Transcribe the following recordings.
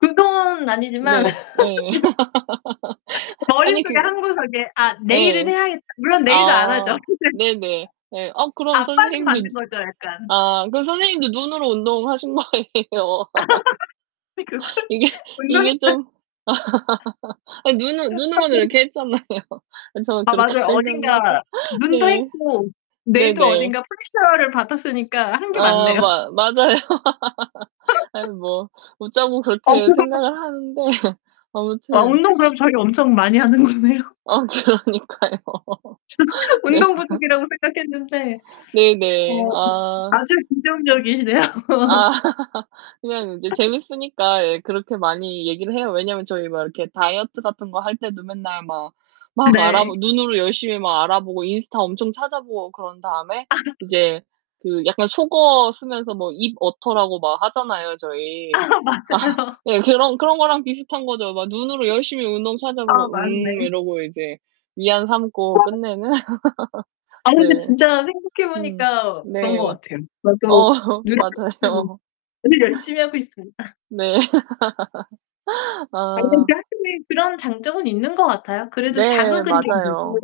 그건 아니지만 네. 예. 지금 아니 그 머리속에 한 구석에 '아 내일은 예. 해야겠' 물론 내일도 안 하죠. 아 네네. 네. 아 그럼 압박은 받는 선생님도 거죠, 약간. 아 그럼 선생님도 눈으로 운동하신 거 아니예요. 그러고 이게 이게 운동했다. 좀 아 눈은 눈으로는 이렇게 했잖아요. 저는 아 그렇게 맞아요. 생각나서. 어딘가 눈도 네. 했고 뇌도 네네. 어딘가 프레셔를 받았으니까 한 게 아. 맞네요. 마 맞아요. 아니 뭐 웃자고 아 그렇게 그럼요. 생각을 하는데 어 아무튼 운동 그럼 저희 엄청 많이 하는 거네요. 아 그러니까요. 저는 네. 운동 부족이라고 생각했는데 네네. 어 아. 아주 긍정적이시네요. 아 그냥 이제 재밌으니까 예 그렇게 많이 얘기를 해요. 왜냐면 저희 막 이렇게 다이어트 같은 거 할 때도 맨날 막 막 알아보 네. 눈으로 열심히 막 알아보고 인스타 엄청 찾아 보고 그런 다음에 아. 이제 그 약간 속어 쓰면서 뭐 입 어터라고 막 하잖아요, 아 저희. 맞아요. 예 그런 그런 거랑 비슷한 거죠. 막 눈으로 열심히 운동 아 찾아보고 '음.' 맞네. 이러고 이제 위안 삼고 [unintelligible] 끝내는. 아 근데 네. 진짜 생각해 음. 보니까 그런 것 네. 같아요. 저도 어 노력해 [unintelligible] 맞아요. 아주 열심히 하고 있습니다. 네. 아 근데 아. 확실히 그런 장점은 있는 것 같아요. 그래도 네 자극은 좀 되고 맞아요.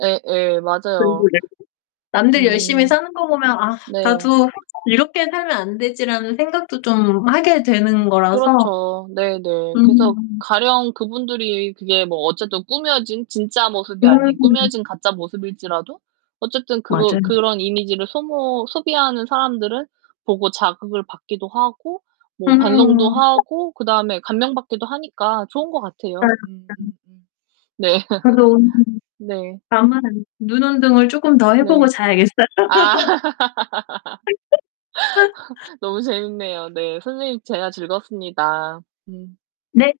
예예. 맞아요. [unintelligible] 남들 열심히 음. 사는 거 보면 '아 네. 나도 이렇게 살면 안 되지.'라는 생각도 좀 하게 음 되는 거라서. 그렇죠. 네네. 그래서 음. 가령 그분들이 그게 뭐 어쨌든 꾸며진 진짜 모습이 아닌 음. 꾸며진 가짜 모습일지라도 어쨌든 그거 맞아요. 그런 이미지를 소모 소비하는 사람들을 보고 자극을 받기도 하고 뭐 반성도 음. [unintelligible] 하고 그다음에 감명받기도 하니까 좋은 것 같아요. 맞아요, 맞아요. 음음음. 네. 그래서 오늘은 [unintelligible] 네. 눈 운동을 쪼금 더 해 보고 네. 자야겠어요. 아 너무 재밌네요. 네 선생님 대화 즐거웠습니다. 음. 네.